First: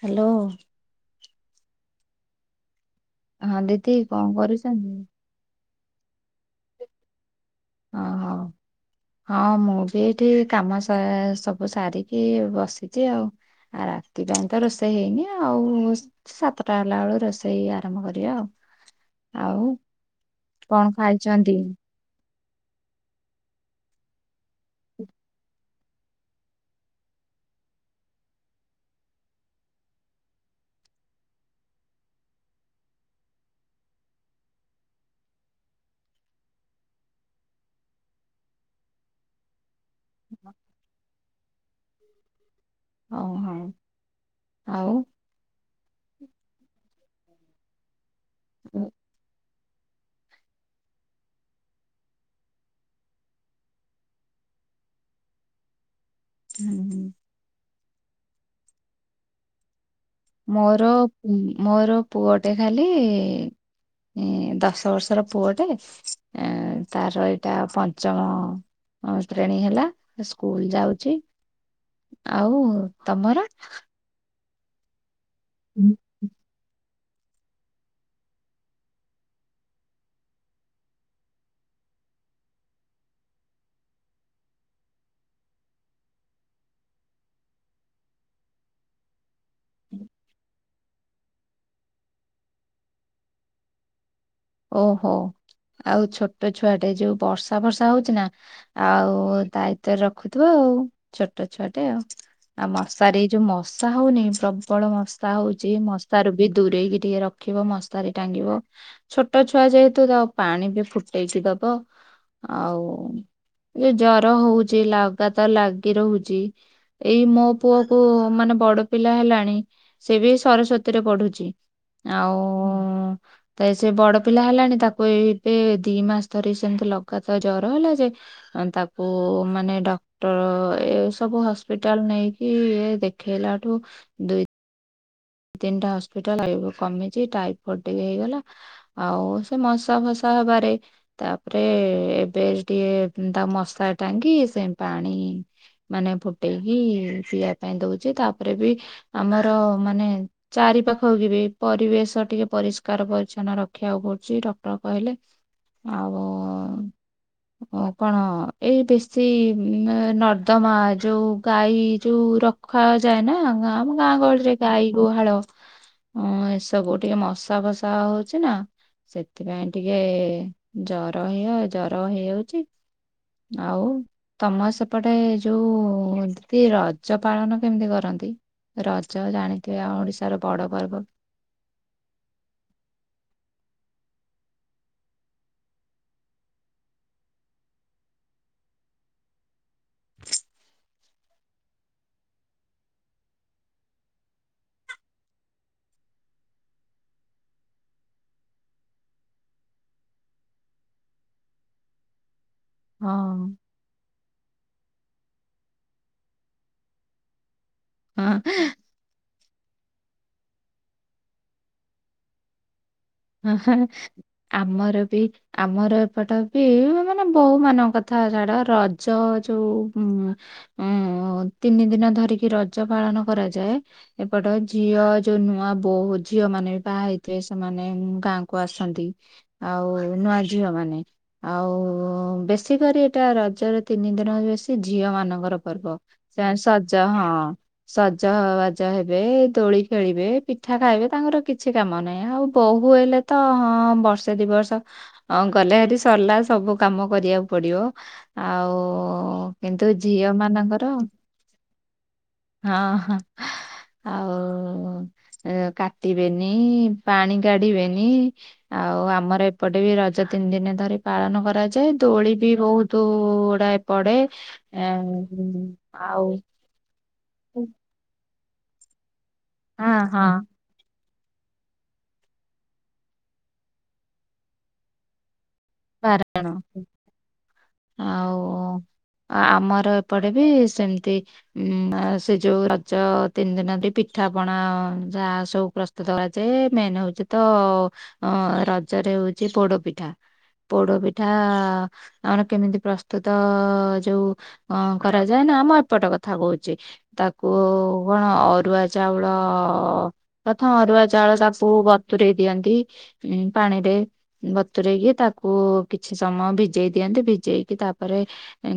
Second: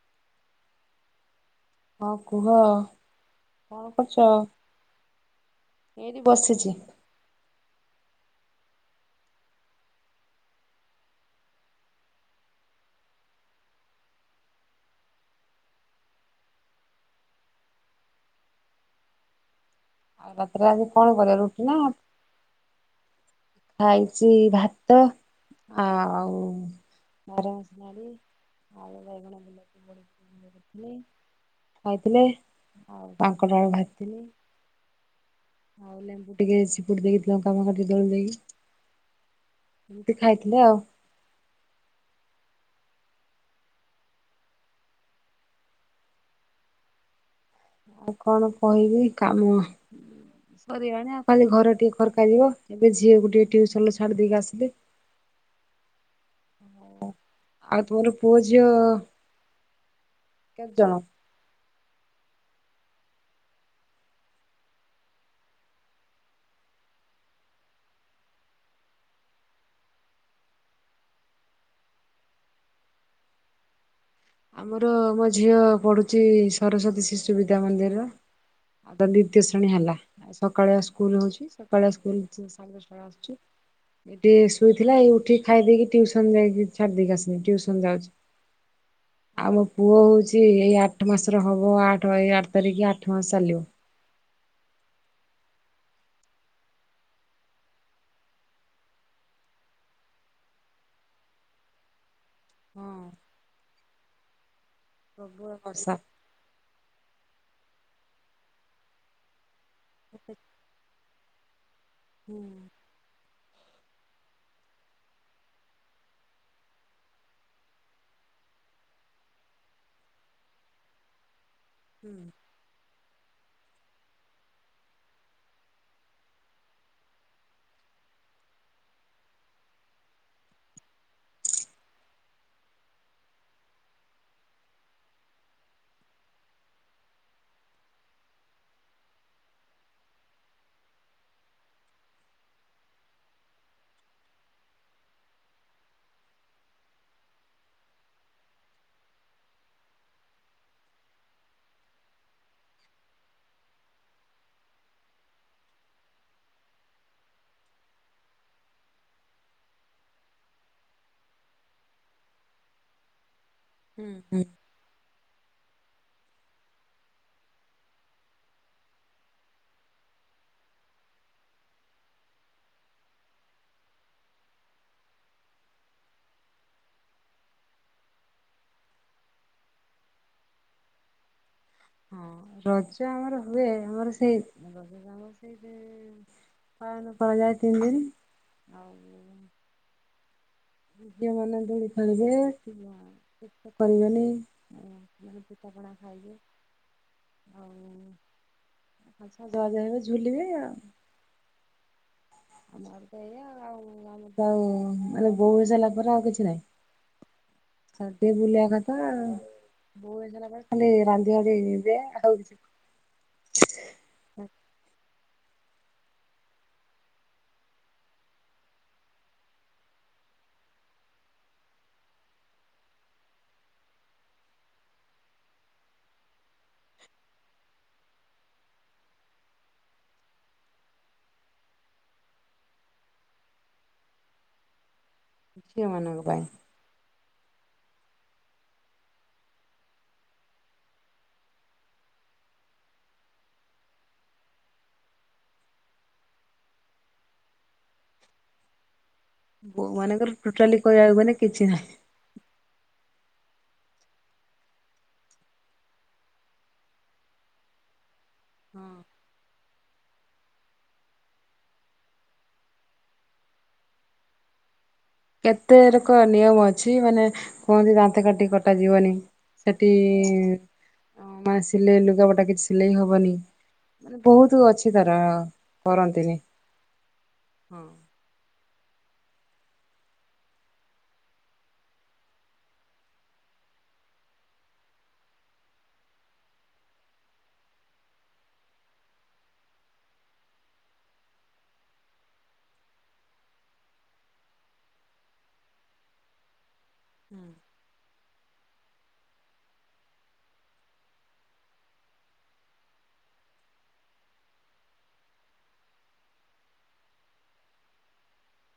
Hello. ହଁ କୁହ ହଁ କଣ ଦିଦି କରୁଛ? କଣ କରୁଛନ୍ତି? ଏଇଠି ବସିଛି। ଅ ହଁ। ହଁ ମୁଁ ବି ଏଠି କାମ ସା ସବୁ ସାରିକି ବସିଛି ଆଉ। ଆ ରାତି ପାଇଁ ତ ରୋଷେଇ ହେଇନି ଆଉ। ସାତଟା ହେଲା ବେଳୁ ରୋଷେଇ ଆରମ୍ଭ କରିବା ଆଉ ଆଉ। ଆଉ ରାତିରେ ଆଜି କଣ କରିବା ରୁଟି ନା ଖାଇଛି ଭାତ। ଆଉ ନରମ [unintelligible] ଆଳୁ ବାଇଗଣ ବିଲାତି। [unintelligible] ଖାଇଥିଲେ ଆଉ କାଙ୍କଡ଼ ଆଳୁ ଭଜିଥିଲି। ହଉ ଲେମ୍ବୁ ଟିକେ ଚିପୁଡି ଦେଇକି। [unintelligible] ଏମିତି ଖାଇଥିଲେ ଆଉ। ହଉ ହଉ। ଆଉ? ଆଉ କଣ ହୁଁ କହିବି କାମୁଅ। ସରଗଲାଣି ଆଉ ଖାଲି ଘର ଟିକେ ଖରକା ଯିବ ଏବେ ଝିଅକୁ ଟିକେ ଟ୍ୟୁସନ ଛାଡ଼ି ଦେଇକି ଆସିଲି। ହୁଁ ହୁଁ। ଆଉ ତୁମର ପୁଅ ଜିଅ ମୋର ମୋର ପୁଅଟେ ଖାଲି ଏଁ ଦଶ ବର୍ଷର ପୁଅଟେ ତାର ଏଇଟା ପଞ୍ଚମ ଅଷ୍ଟମ ଶ୍ରେଣୀ ହେଲା ସ୍କୁଲ ଯାଉଛି। ଆଉ ତମର? ଆମର ମୋ ଝିଅ ପଢ଼ୁଛି ସରସ୍ଵତୀ ଶିଶୁ ବିଦ୍ୟା ମନ୍ଦିର। ତା ଦ୍ୱତୀୟ ଶ୍ରେଣୀ ହେଲା ସକାଳୁଆ ସ୍କୁଲ ହେଉଛି ସକାଳୁଆ ସ୍କୁଲ [inaudible] ଏଠି ଶୋଇଥିଲା ଏଇ ଉଠିକି ଖାଇ ଦେଇେଇକି ଟଉସନ ଯାଇକି- ଛାଡି ଦେଇକି ଆସନି ଟଉସନ ଯାଉଛି ଆଉ ମୋ ପୁଅ ହଉଛି ଏଇ ଆଠ ମାସର ହବ ଆଠ ଏଇ ଆଠ ତାରିଖ ଆଠ ମାସ ଚାଲିବ। ଓହୋ ଆଉ ଛୋଟ ଛୁଆଟେ ଯୋଉ ବର୍ଷା ବର୍ଷା ହଉଛି ନା। ଆଉ ଦାୟିତ୍ଵରେ ରଖୁଥିବ ଆଉ ଛୋଟ ଛୁଆ ଟେ ଆଉ। ଆଉ ହଁ ମଶାରେ ଏଇ ଯୋଉ ମଶା ହଉନି ପ୍ରବଳ ମଶା ପ୍ରବଳ ହଉଛି ବର୍ଷା ମଶାରୁ ବି ଦୂରେଇକି ଟିକେ ରଖିବ ମସାରି ଟାଙ୍ଗିବ। ଛୋଟ ଛୁଆ ଯେହେତୁ ତା ପାଣି ବି ଫୁଟେଇକି ଦବ ହୁଁ ଆଉ ଜର ହଉଛି ଲଗାତର ଲାଗି ରହୁଛି ଏଇ ମୋ ପୁଅ କ ମାନେ ବଡ ପିଲା ହେଲାଣି ସେ ବି ସରସ୍ଵତୀ ରେ ପଢୁଛି। ହୁଁ ଆଉ ତ ସେ ବଡ ପିଲା ହେଲାଣି ତାକୁ ଏବେ ଦି ମାସ ଧରି ସେମିତି ଲଗାତ ଜର ହେଲା ଯେ ତାକୁ ମାନେ ଡ ଏ ସବୁ ହସ୍ପିଟାଲ ନେଇକି ଏ ଦେଖେଇଲାଠୁ ଦୁଇ ତିନିଟା ହସ୍ପିଟାଲ କମିଛି ଟାଇଫଏଡ ଟିକେ ହେଇଗଲା। ଆଉ ସେ ମଶା ଫସା ହବାରେ ତାପରେ ଏବେ ଟିକେ ତା ମଶା ଟାଙ୍ଗି ସେ ପାଣି ମାନେ ଫୁଟେଇକି ପିଇବା ପାଇଁ ଦଉଛିତାପରେ ବି ଆମର ମାନେ ଚାରି ପାଖକୁ କି ବି ପରିବେଶ ଟିକେ ପରିଷ୍କାର ପରିଛନ୍ନ ରଖିବାକୁ ପଡୁଛି ଡକ୍ଟର କହିଲେ। ଆଉ ଓ କଣ ଏଇ ବେଶୀ ନର୍ଦ୍ଦମା ଯୋଉ ଗାଈ ଯୋଉ ରକ୍ତ ଖୁଆଯାଏ ନା ଆମ ହୁଁ ଗାଁ ହୁଁ। ଗହଳିରେ ଗାଈ ଗୁହାଳ ହଁ ଏସବୁ ଟିକେ ମଶା ଫସା ହଉଛି ନା। ସେଥିପାଇଁ ଟିକେ ଜର ହେଇ ଜର ହେଇଯାଉଛି। ଆଉ ତମ ସେପଟେ ଯୋଉ ଏ ରଜ ପାଳନ କେମିତି କରନ୍ତି? ରଜ ଜାଣିଥିବେ ଆ ଓଡିଶାର ବଡ ପର୍ବ। ହଁ ରଜ ଆମର ହୁଏ ଆମର ସେଇ ପାଳନ କରାଯାଏ ତିନି ଦିନ। ଝିଅ ମାନେ ଦୋଳି ଖେଳିବେ କିବା [inaudible] କରିବେନି ଆଉ। ଟପଣା ଖାଇଏ ହଉ ଆଛ ଯହାଜା ହେବେ ଝୁଲିବେ ଆଉ ଆମ ହଁ। ଆଉ ଆମଉ ମାନେ ବୋଉ ହୋଇସାରିଲା ପରେ ଆଉ କିଛି ନହିଁ ଖାଲି ଟିକେ ବୁଲିବା କଥ ହ ବୋଉ ହେଇଗଲା ପରେ ଖାଲି ରାନ୍ଧି ବଢ଼ି କି ଦେ ଆଉ [unintelligible] ଆମର ବି ଆମର ଏପଟ ବି ମାନେ ବୋହୁ ମାନଙ୍କ କଥା ଛାଡ ରଜ ଯୋଉ ଉଁ ତିନି ଦିନ ଧରିକି ରଜ ପାଳନ କରାଯାଏ। ଏପଟ ଝିଅ ଯୋଉ ନୂଆ ବୋଉ ଝିଅ ମାନେ ବି ବାହା ହେଇଥିବେ ସେମାନେ ଗାଁ କୁ ଆସନ୍ତି ଆଉ ନୂଆ ଝିଅ ମାନେ ଆଉ ବେଶୀ କରି ଏଟା ରଜରେ ତିନି ଦିନ ବେଶୀ ଝିଅ ମାନଙ୍କୁ ର ଝିଅ ପର୍ବ ମାନଙ୍କ ପାଇଁ ସେ ସଜ ହଁ। ସଜବାଜ ହେବେ ଦୋଳି ଖେଳିବେ ପିଠା ଖାଇବେ ତାଙ୍କର କିଛି କାମ ନାହିଁ ଆଉ। ବୋହୂ ହେଲେ ତ ହଁ ବର୍ଷେ ଦି ବର୍ଷ ହଁ ଗଲେ ହେରି ସରିଲା ସବୁ କାମ କରିବାକୁ ପଡିବ ଆଉ ବୋଉ କିନ୍ତୁ ଝିଅ ମାନଙ୍କର ଟୋଟାଲି ମାନଙ୍କର କହିବାକୁ ଗଲେ କିଛି ନାହିଁ। ହଁ ହଁ ଆଉ କାଟିବେନି ପାଣି କାଢିବେନି ହଁ ଆଉ ଆମର ଏପଟେ ବି ରଜ ତିନି ଦିନ ଧରି ପାଳନ କରାଯାଏ ଦୋଳି ବି ବହୁତ ଗୁଡ଼ାଏ ପଡ଼େ। ଏଁ କେତେ ରେକ ଆଉ ନିୟମ ଅଛି ମାନେ ହଁ କୁହନ୍ତି ଦାନ୍ତ କାଠି କଟା ଯିବନି। ସେଠି ହଁ ଇଁ ମାନେ ସିଲେଇ ଲୁଗାପଟା କିଛି ସିଲେଇ ହବନି ମାନେ ବହୁତୁ ଅଛି ତାର କରନ୍ତିନି। ବାରଜଣ ହଁ ଆଉ ଆ-ଆମର ଏପଟେ ବି ସେମିତି ଉଁ ସେ ଯୋଉ ରଜ ତିନି ଦିନ ବି ପିଠା ପଣା ଯାହା ସବୁ ପ୍ରସ୍ତୁ ଦଳା ଯାଏ ମେନ୍ ହଉଛି ତ ଅ ରଜରେ ହଉଛି ପୋଡ଼ ପିଠା ପୋଡ଼ ପିଠା ଆମର କେମିତି ପ୍ରସ୍ତୁତ ଯୋଉ ଅ କରାଯାଏ ନା ଆମ ଏପଟ କଥା କହୁଛି ତାକୁ କଣ ଅରୁଆ ଚାଉଳ ତଥା ଅରୁଆ ଚାଉଳ ତାକୁ ବତରେଇ ଦିଅନ୍ତି। ଉ ପାଣି ରେ ବତରେଇ କିି ତା କୁ କିଛି ସମୟ ଭିଜେଇ ଦିଅନ୍ତି ଭିଜେଇକି ତାପରେ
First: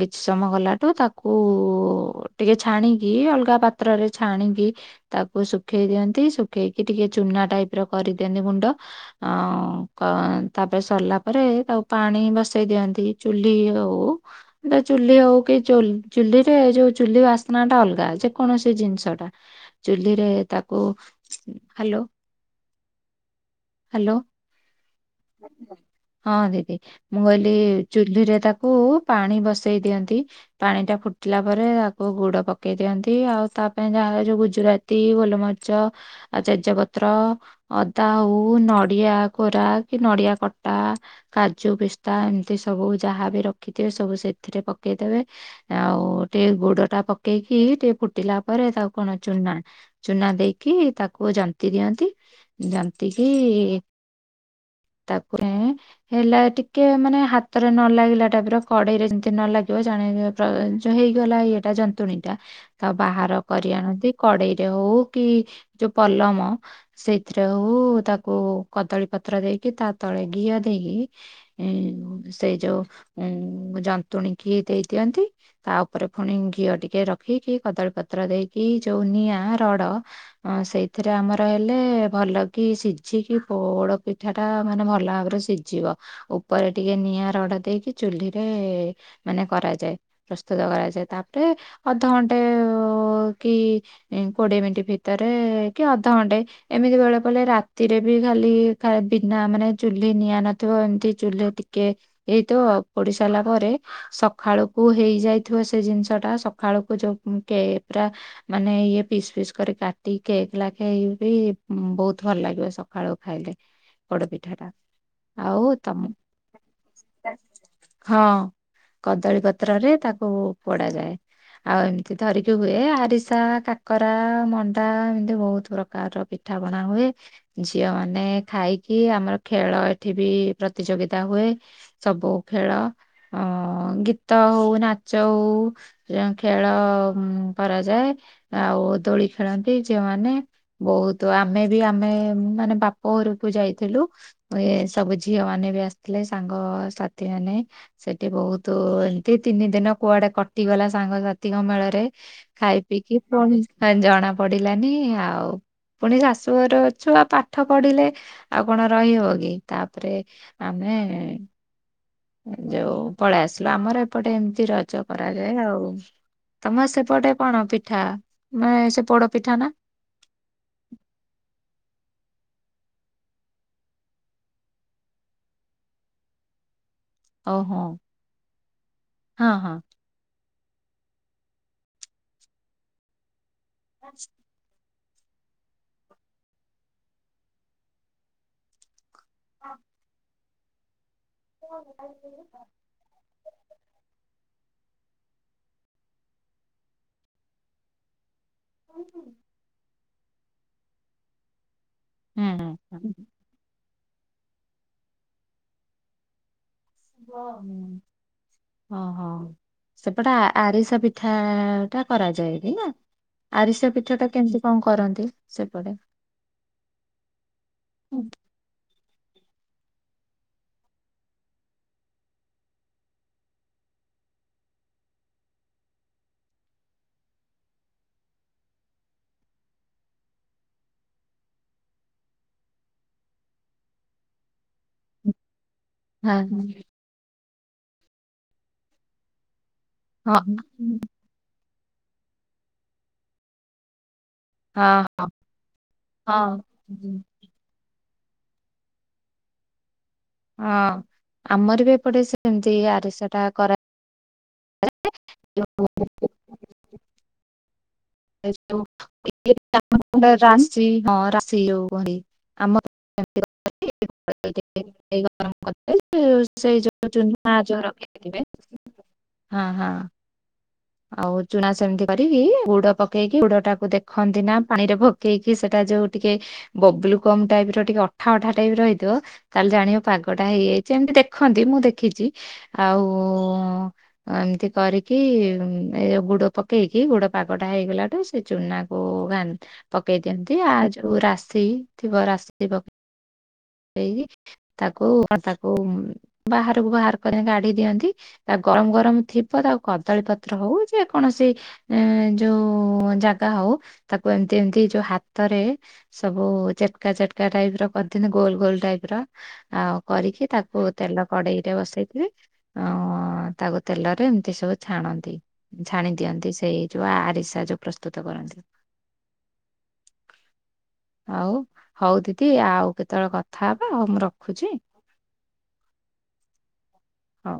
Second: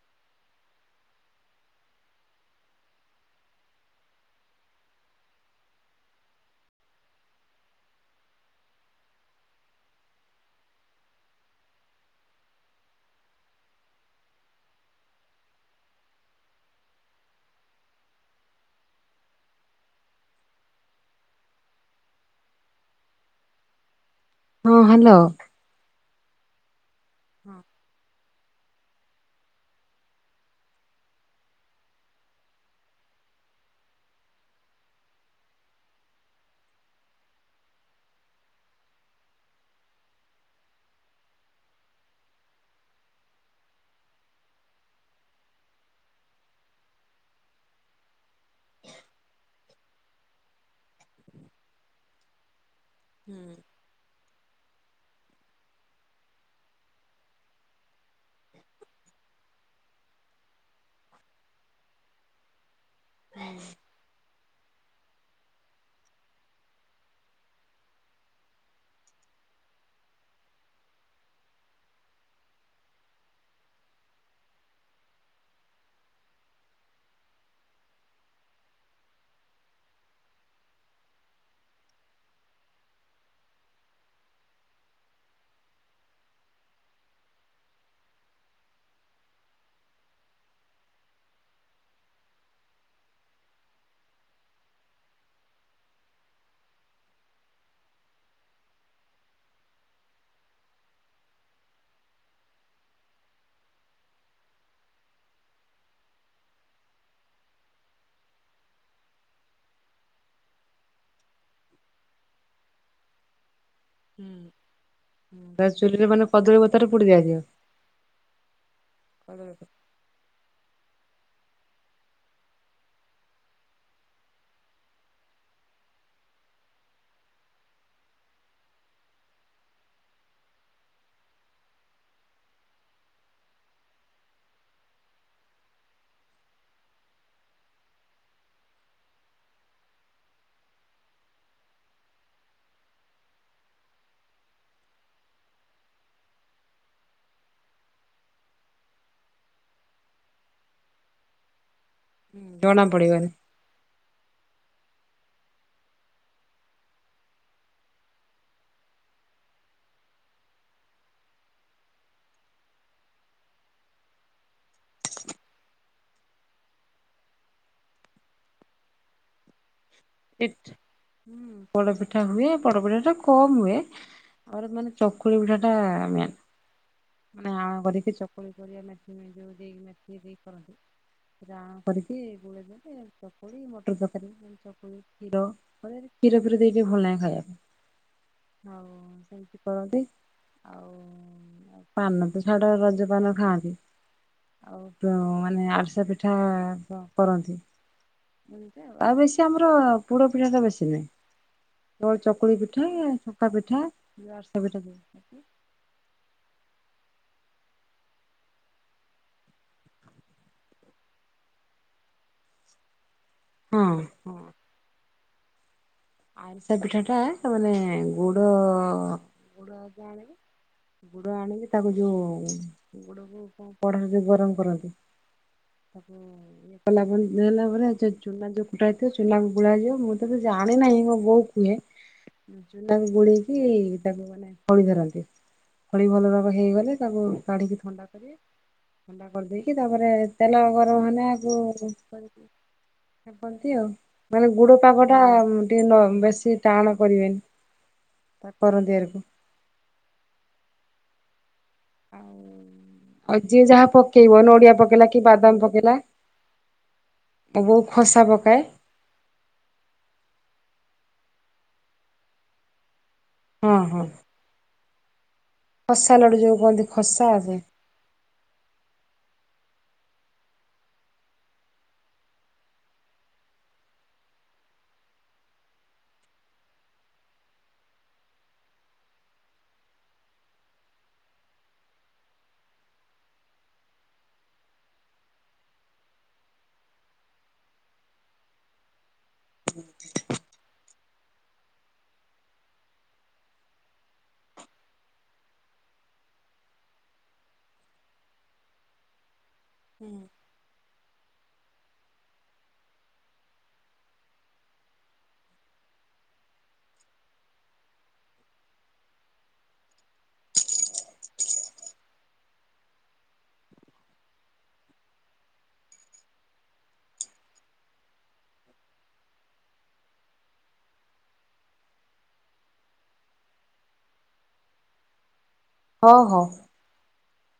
କିଛି ସମୟ ଗଲାଠୁ ତାକୁ ଟିକେ ଛାଣିକି ଅଲଗା ପାତ୍ରରେ ଛାଣିକି ତାକୁ ଶୁଖେଇ ଦିଅନ୍ତି ଶୁଖେଇକି ଟିକେ ଚୁନା ଟାଇପ ର କରିଦିଅନ୍ତି ଗୁଣ୍ଡ ଆଁ ତାପରେ ସରିଲା ପରେ ତାକୁ ପାଣି ବସେଇ ଦିଅନ୍ତି ଚୁଲି ହଉ ଏଟା ଚୁଲି ହଉ କି ଚୁ-ଚୁଲିରେ ଯୋଉ ଚୁଲି ବାସ୍ନା ଟା ଅଲଗା ଅଛି କୌଣସି ଜିନିଷଟା ଚୁଲିରେ ତାକୁ ହଲୋ ହଲୋ ହଁ ହାଲୋ ହଁ ଦିଦି ମୁଁ କହିଲି ଚୁଲିରେ ତାକୁ ପାଣି ବସେଇ ଦିଅନ୍ତି। ପାଣି ଟା ଫୁଟିଲା ପରେ ଆକୁ ଗୁଡ଼ ପକେଇ ଦିଅନ୍ତି ଆଉ ତା ପାଇଁ ଯାହାର ଯାହାହେଲେ ଗୁଜୁରାତି ତି ଗୋଲମର୍ଚ୍ଚ ଆ ଜେଜପତ୍ର ଅଦା ହଉ ନଡ଼ିଆ କୋରା କି ନଡ଼ିଆ କଟା କାଜୁ ପିସ୍ତା ଏମିତି ସବୁ ଯାହାବି ରଖିଥିବେ ସବୁ ସେଥିରେ ପକେଇଦେବେ ଆଉ ଟିକେ ଗୋଡ଼ ଟା ପକେଇକି ଟିକେ ଫୁଟିଲା ପରେ ତାକୁ କଣ ଚୁନା ଚୁନା ଦେଇକି ତାକୁ ଜନ୍ତି ଦିଅନ୍ତି ଜନ୍ତି କିି ତାପରେ ହେଲା ଟିକେ ମାନେ ହାତରେ ନ ଲାଗିଲା ଟାଇପ୍ ର କଡେଇରେ ଯେମିତି ନ ଲାଗିବ ଜାଣେ ହେଇଗଲା ଏଇଟା ଯନ୍ତୁଣୀ ଟା ତ ବାହାର କରି ଆଣନ୍ତି। କଡେଇରେ ହଉ କି ଯୋଉ ପଲମ ସେଇଥିରେ ହଉ ତାକୁ କଦଳୀ ପତ୍ର ଦେଇକି ତା ତଳେ ଘିଅ ଦେଇକି ସେଇ ଯୋଉ ଉ ଯନ୍ତୁଣୀ କିି ଦେଇ ଦିଅନ୍ତି। ତା ଉପରେ ପୁଣି ଘିଅ ଟିକେ ରଖିକି କଦଳୀ ପତ୍ର ଦେଇକି ଯୋଉ ନିଆଁ ରଡ଼ ହଁ ସେଇଥିରେ ଆମର ହେଲେ ଭଲ କି ସିଝିକି ପୋଅଡ଼ ପି ପିଠା ଟା ମାନେ ଭଲ ଭାବରେ ସିଝିବ। ଉପରେ ଟିକେ ନିଆଁ ରଡ ଦେଇକି ଚୁଲିରେ ମାନେ କରାଯାଏ। ପ୍ରସ୍ତୁତ କରାଯାଏ ତାପରେ ଅଧଘଣ୍ଟେ କି କୋଡିଏ ମିନିଟ ଭିତରେ କି ଅଧଘଣ୍ଟେ ଏମିତି ବେଳେ ପଲେ ରାତିରେ ବି ଖାଲି ବିନା ମାନେ ଚୁଲି ନିଆ ନଥିବ ଏମିତି ଚୁଲିରେ ଟିକେ ଏଇତ ପୋଡ଼ି ସାରିଲା ପରେ ସଖାଳୁକୁ ହେଇଯାଇଥିବ ସେ ଜିନିଷ ଟା ସକାଳୁକୁ ଯୋଉ କେ ପୁରା ମାନେ ଇଏ ପିସ୍ ପିସ୍ କରି କାଟି କେକ୍ ଲାଖେ ୟୁବି ବହୁତ ଭଲ ଲାଗିବ ସକାଳୁ ଖାଇଲେ। ପୋଡ ହୁଁ ପିଠା ହୁଁ। ଟା ତା ଆଉ ଚୁଲିରେ ତମ ମାନେ କଦଳୀ ପତାରେ ପୋଡି ଦିଆଯିବ। ହଁ କଦଳୀ ପତ୍ରରେ ତାକୁ ପୋଡା ଯାଏ। ଆଉ ଏମିତି ଧରିକି ହୁଏ ଆରିସା କାକରା ମଣ୍ଡା ଏମିତି ବହୁତ ପ୍ରକାରର ପି ପିଠା ବନା ହୁଏ ଝିଅ ମାନେ ଖାଇକି ଆମର ଖେଳ ଏଠି ବି ପ୍ରତିଯୋଗିତା ହୁଏ ସବୁ ଖେଳ ଅ ହଁ ଗୀତ ହଉ ନାଚ ହଉ। ଯେଉଁ ଖେଳ କରାଯାଏ। ଆଉ ଦୋଳି ଖେଳନ୍ତି ଯିଉମାନୋନ ବହୁତ ଆମେ ବି ଆମେ ମାନେ ବାପ ବାପ ଘର କୁ ଯାଇଥିଲୁ ସବୁ ଝିଅ ମାନେ ବି ଆସିଥିଲେ ସାଙ୍ଗ ସାଥି ମାନେ ସେଠି ବହୁତ ଏମତି ତିନି ଦିନ କୁଆଡେ କଟିଗଲା ସାଙ୍ଗସାଥିଙ୍କ ମେଳରେ। ଖାଇ ଜଣା ପିଇକି ପଡିବନି। ପଣି ହ ଜଣା ପଡିଲାନି ଆଉ ପୁଣି ଶାଶୁଘର ଅଛୁ ଆ ପାଠ ପଡିଲେ ଆଉ କଣ ରହିହବ କି ତାପରେ ଆମେ ଯୋଉ ପଳେଇ ଆସିଲୁ ଆମର ଏପଟେ ଏମିତି ରଜ କରାଯାଏ ଆଉ। ତମେ ସେପଟେ କଣ ପିଠା ମାନେ ସେ ପୋଡ ପିଠା ନା? ହୁଁ ପୋଡପିଠା ହୁଏ ପୋଡପିଠା ଟା କମ ହୁଏ। ମୋର ମାନେ ଚକୁଳି ପିଠା ଟା ମେନ୍। ମାନେ ଅଣ ଓହୋ କରିକି ତାକୁ ଚକୁଳି କରିବା ଯୋଉ ହଁ ହଁ। ଦେଇକି ନା ଇଏ ବି କରନ୍ତି ସେ ଆଣ କରିକି ଗୋଳେଇ ଦେଲେ ଚକୁଳି ମଟର ତରକାରୀ ଚ ଖିର ଫଳରେ ଖିର ଫିର ଦେଇକି ଭଲ ଲାଗେ ଖାଇବାକୁ ପାଇଁ ଆଉ। ସେମିତି କରନ୍ତି ଆଉ ପାନ ତ ଛାଡ ରସଜ ପାନ ଖାଆନ୍ତି। ଆଉ ମାନେ ଆରିସା ପିଠା କରନ୍ତି। ଆଉ ବେଶୀ ଆମର ପୋଡ ପିଠାଟା ବେଶୀ ନହିଁ। ହୁଁ ଚକୁଳି ପିଠା ସକା ପିଠା ଆରସା ପିଠା ହଁ ନ୍। ଓହୋ ସେପଟେ ଆରିସ ପିଠା ଟା କରାଯାଏନି ନା? ଆରିଷ ହଁ ପିଠ ଟା କେମିତି କଣ କରନ୍ତି ସେପଟେ? ଆଇଷା ପିଠା ଟା ମାନେ ହଁ ଗୁଡ ଗୁଡ ଆ ଆଣିବି ଗୁଡ ଆଣିକି ତାକୁ ଯୋଉ ଗୁ ସବୁ କଣ ପଢା ବି ଗରମ କରନ୍ତି। ତାକୁ ଏକଲା ଦେଲା ପରେ ଚୁନା ଯୋଉ କୁଟା ହେଇଥିବ ଚୁନାକୁ ଗୁଳା ଯିବ ମୁଁ ତ ଯାଆ ମାନେ ନାହିଁ ମୋ ବୋଉ କୁହେ। ଚୁନାକୁ ବୁଡେଇକି ତାକୁ ମାନେ ଖଳି ଧରନ୍ତି। ଖଳି ଭଲ ଭାବରେ ହଁ ହେଇଗଲେ ତାକୁ କାଢ଼ିକି ଥଣ୍ଡା କରିବେ ଥଣ୍ଡା କରିଦେଇକି ତାପରେ ହଁ ତେଲ ଗରମ ହେଲେ ଆଗ ପନ୍ତି ଆଉ ମାନେ ଗୁଡ ପାଗଟା ହଁ ବେଶୀ ଟାଣ ହଁ। କରିବେନି ତା ପର ଦିଅରକୁ। ହଁ ଆମର ବି ଏପଟେ ଆଉ ସେମିତି ଆରିସା ଆଉ ଟା ଯିଏ କରା ଯାହା ପକେଇବ ନଡିଆ ପକେଇଲା କି ବାଦାମ ପକେଇଲା। ମୋ ବହୁ ଖସା ପକାଏ। ରାଶି ହଁ ରାଶି ଯଉ ଆମର ହଁ ହଁ ଏଇ ଗରମ କରି ଖସା ଲଡୁ ଦେଲି ଯୋଉ କହନ୍ତି ସେଜୋଉ ଖସା ଆସେ ମାଆ ଯୋଉ ରଖେ। ଦେଖିବେ ହଁ ହଁ। ଆଉ ଚୁନା ସେମିତି କରିକି ଗୁଡ ପକେଇକି ଗୁଡ ଟାକୁ ଦେଖନ୍ତି ନା ପାଣି ରେ ଭୋକ କି କି ସେଟା ଯୋଉ ଟିକେ ବବ୍ଲୁକମ୍ ଟାଇପି ର ଟିକେ ଅଠା ଅଠା ଟାଇପିର ହେଇଥିବ। ତାହେଲେ ଜାଣିବ ପାଗଟା ହେଇଯାଇଛି ଏମିତି ଦେଖନ୍ତି ମୁଁ ଦେଖିଛି। ଆଉ ଏମିତି କରିକି ଏ ଗୁଡ଼ ପକେଇକି ଗୁଡ଼ ପାଗଟା ହେଇଗଲାଠୁ ସେ ଚୁନାକୁ ଘା ପକେଇ ଦିଅନ୍ତି ଆ ଯୋଉ ରାଶି ଥିବ ରାଶିଇ ଏହି ପ୍ ତାକୁ ତାକୁ ବାହାରକୁ ବାହାର କରି କାଢି ଦିଅନ୍ତି ତା ଗରମ ଗରମ ଥୀ ବ ତ ଆଉ କଦଳୀପତ୍ର ହଉ ଯେକୌଣସି ଯୋଉ ଜାଗା ହଉ ତାକୁ ଏମତି ଏମିତି ଯୋଉ ହାତରେ ସବୁ ଚେଟକା ଚେଟକା ଟାଇପ ର କରିଦିଅନ୍ତି ଗୋଲ ଗୋଲ ଟାଇପ ର। ଆଉ କରିକି ତାକୁ ତେଲ କଡେଇରେ ବସେଇ ଥିବି। ତାକୁ ତେଲରେ ଏମିତି ସବୁ ଛାଣନ୍ତି। ଛାଣି ଦିଅନ୍ତି ସେଇ ଯୋଉ ଆରିସା ଯୋଉ ପ୍ରସ୍ତୁତ କରନ୍ତି। ଆଉ ହଉ ଦିଦି ଆଉ କେ କେତେବେଳେ କଥା ହେବା ଆଉ ମୁଁ ରଖୁଛି। ହଁ ହଉ। ହଉ।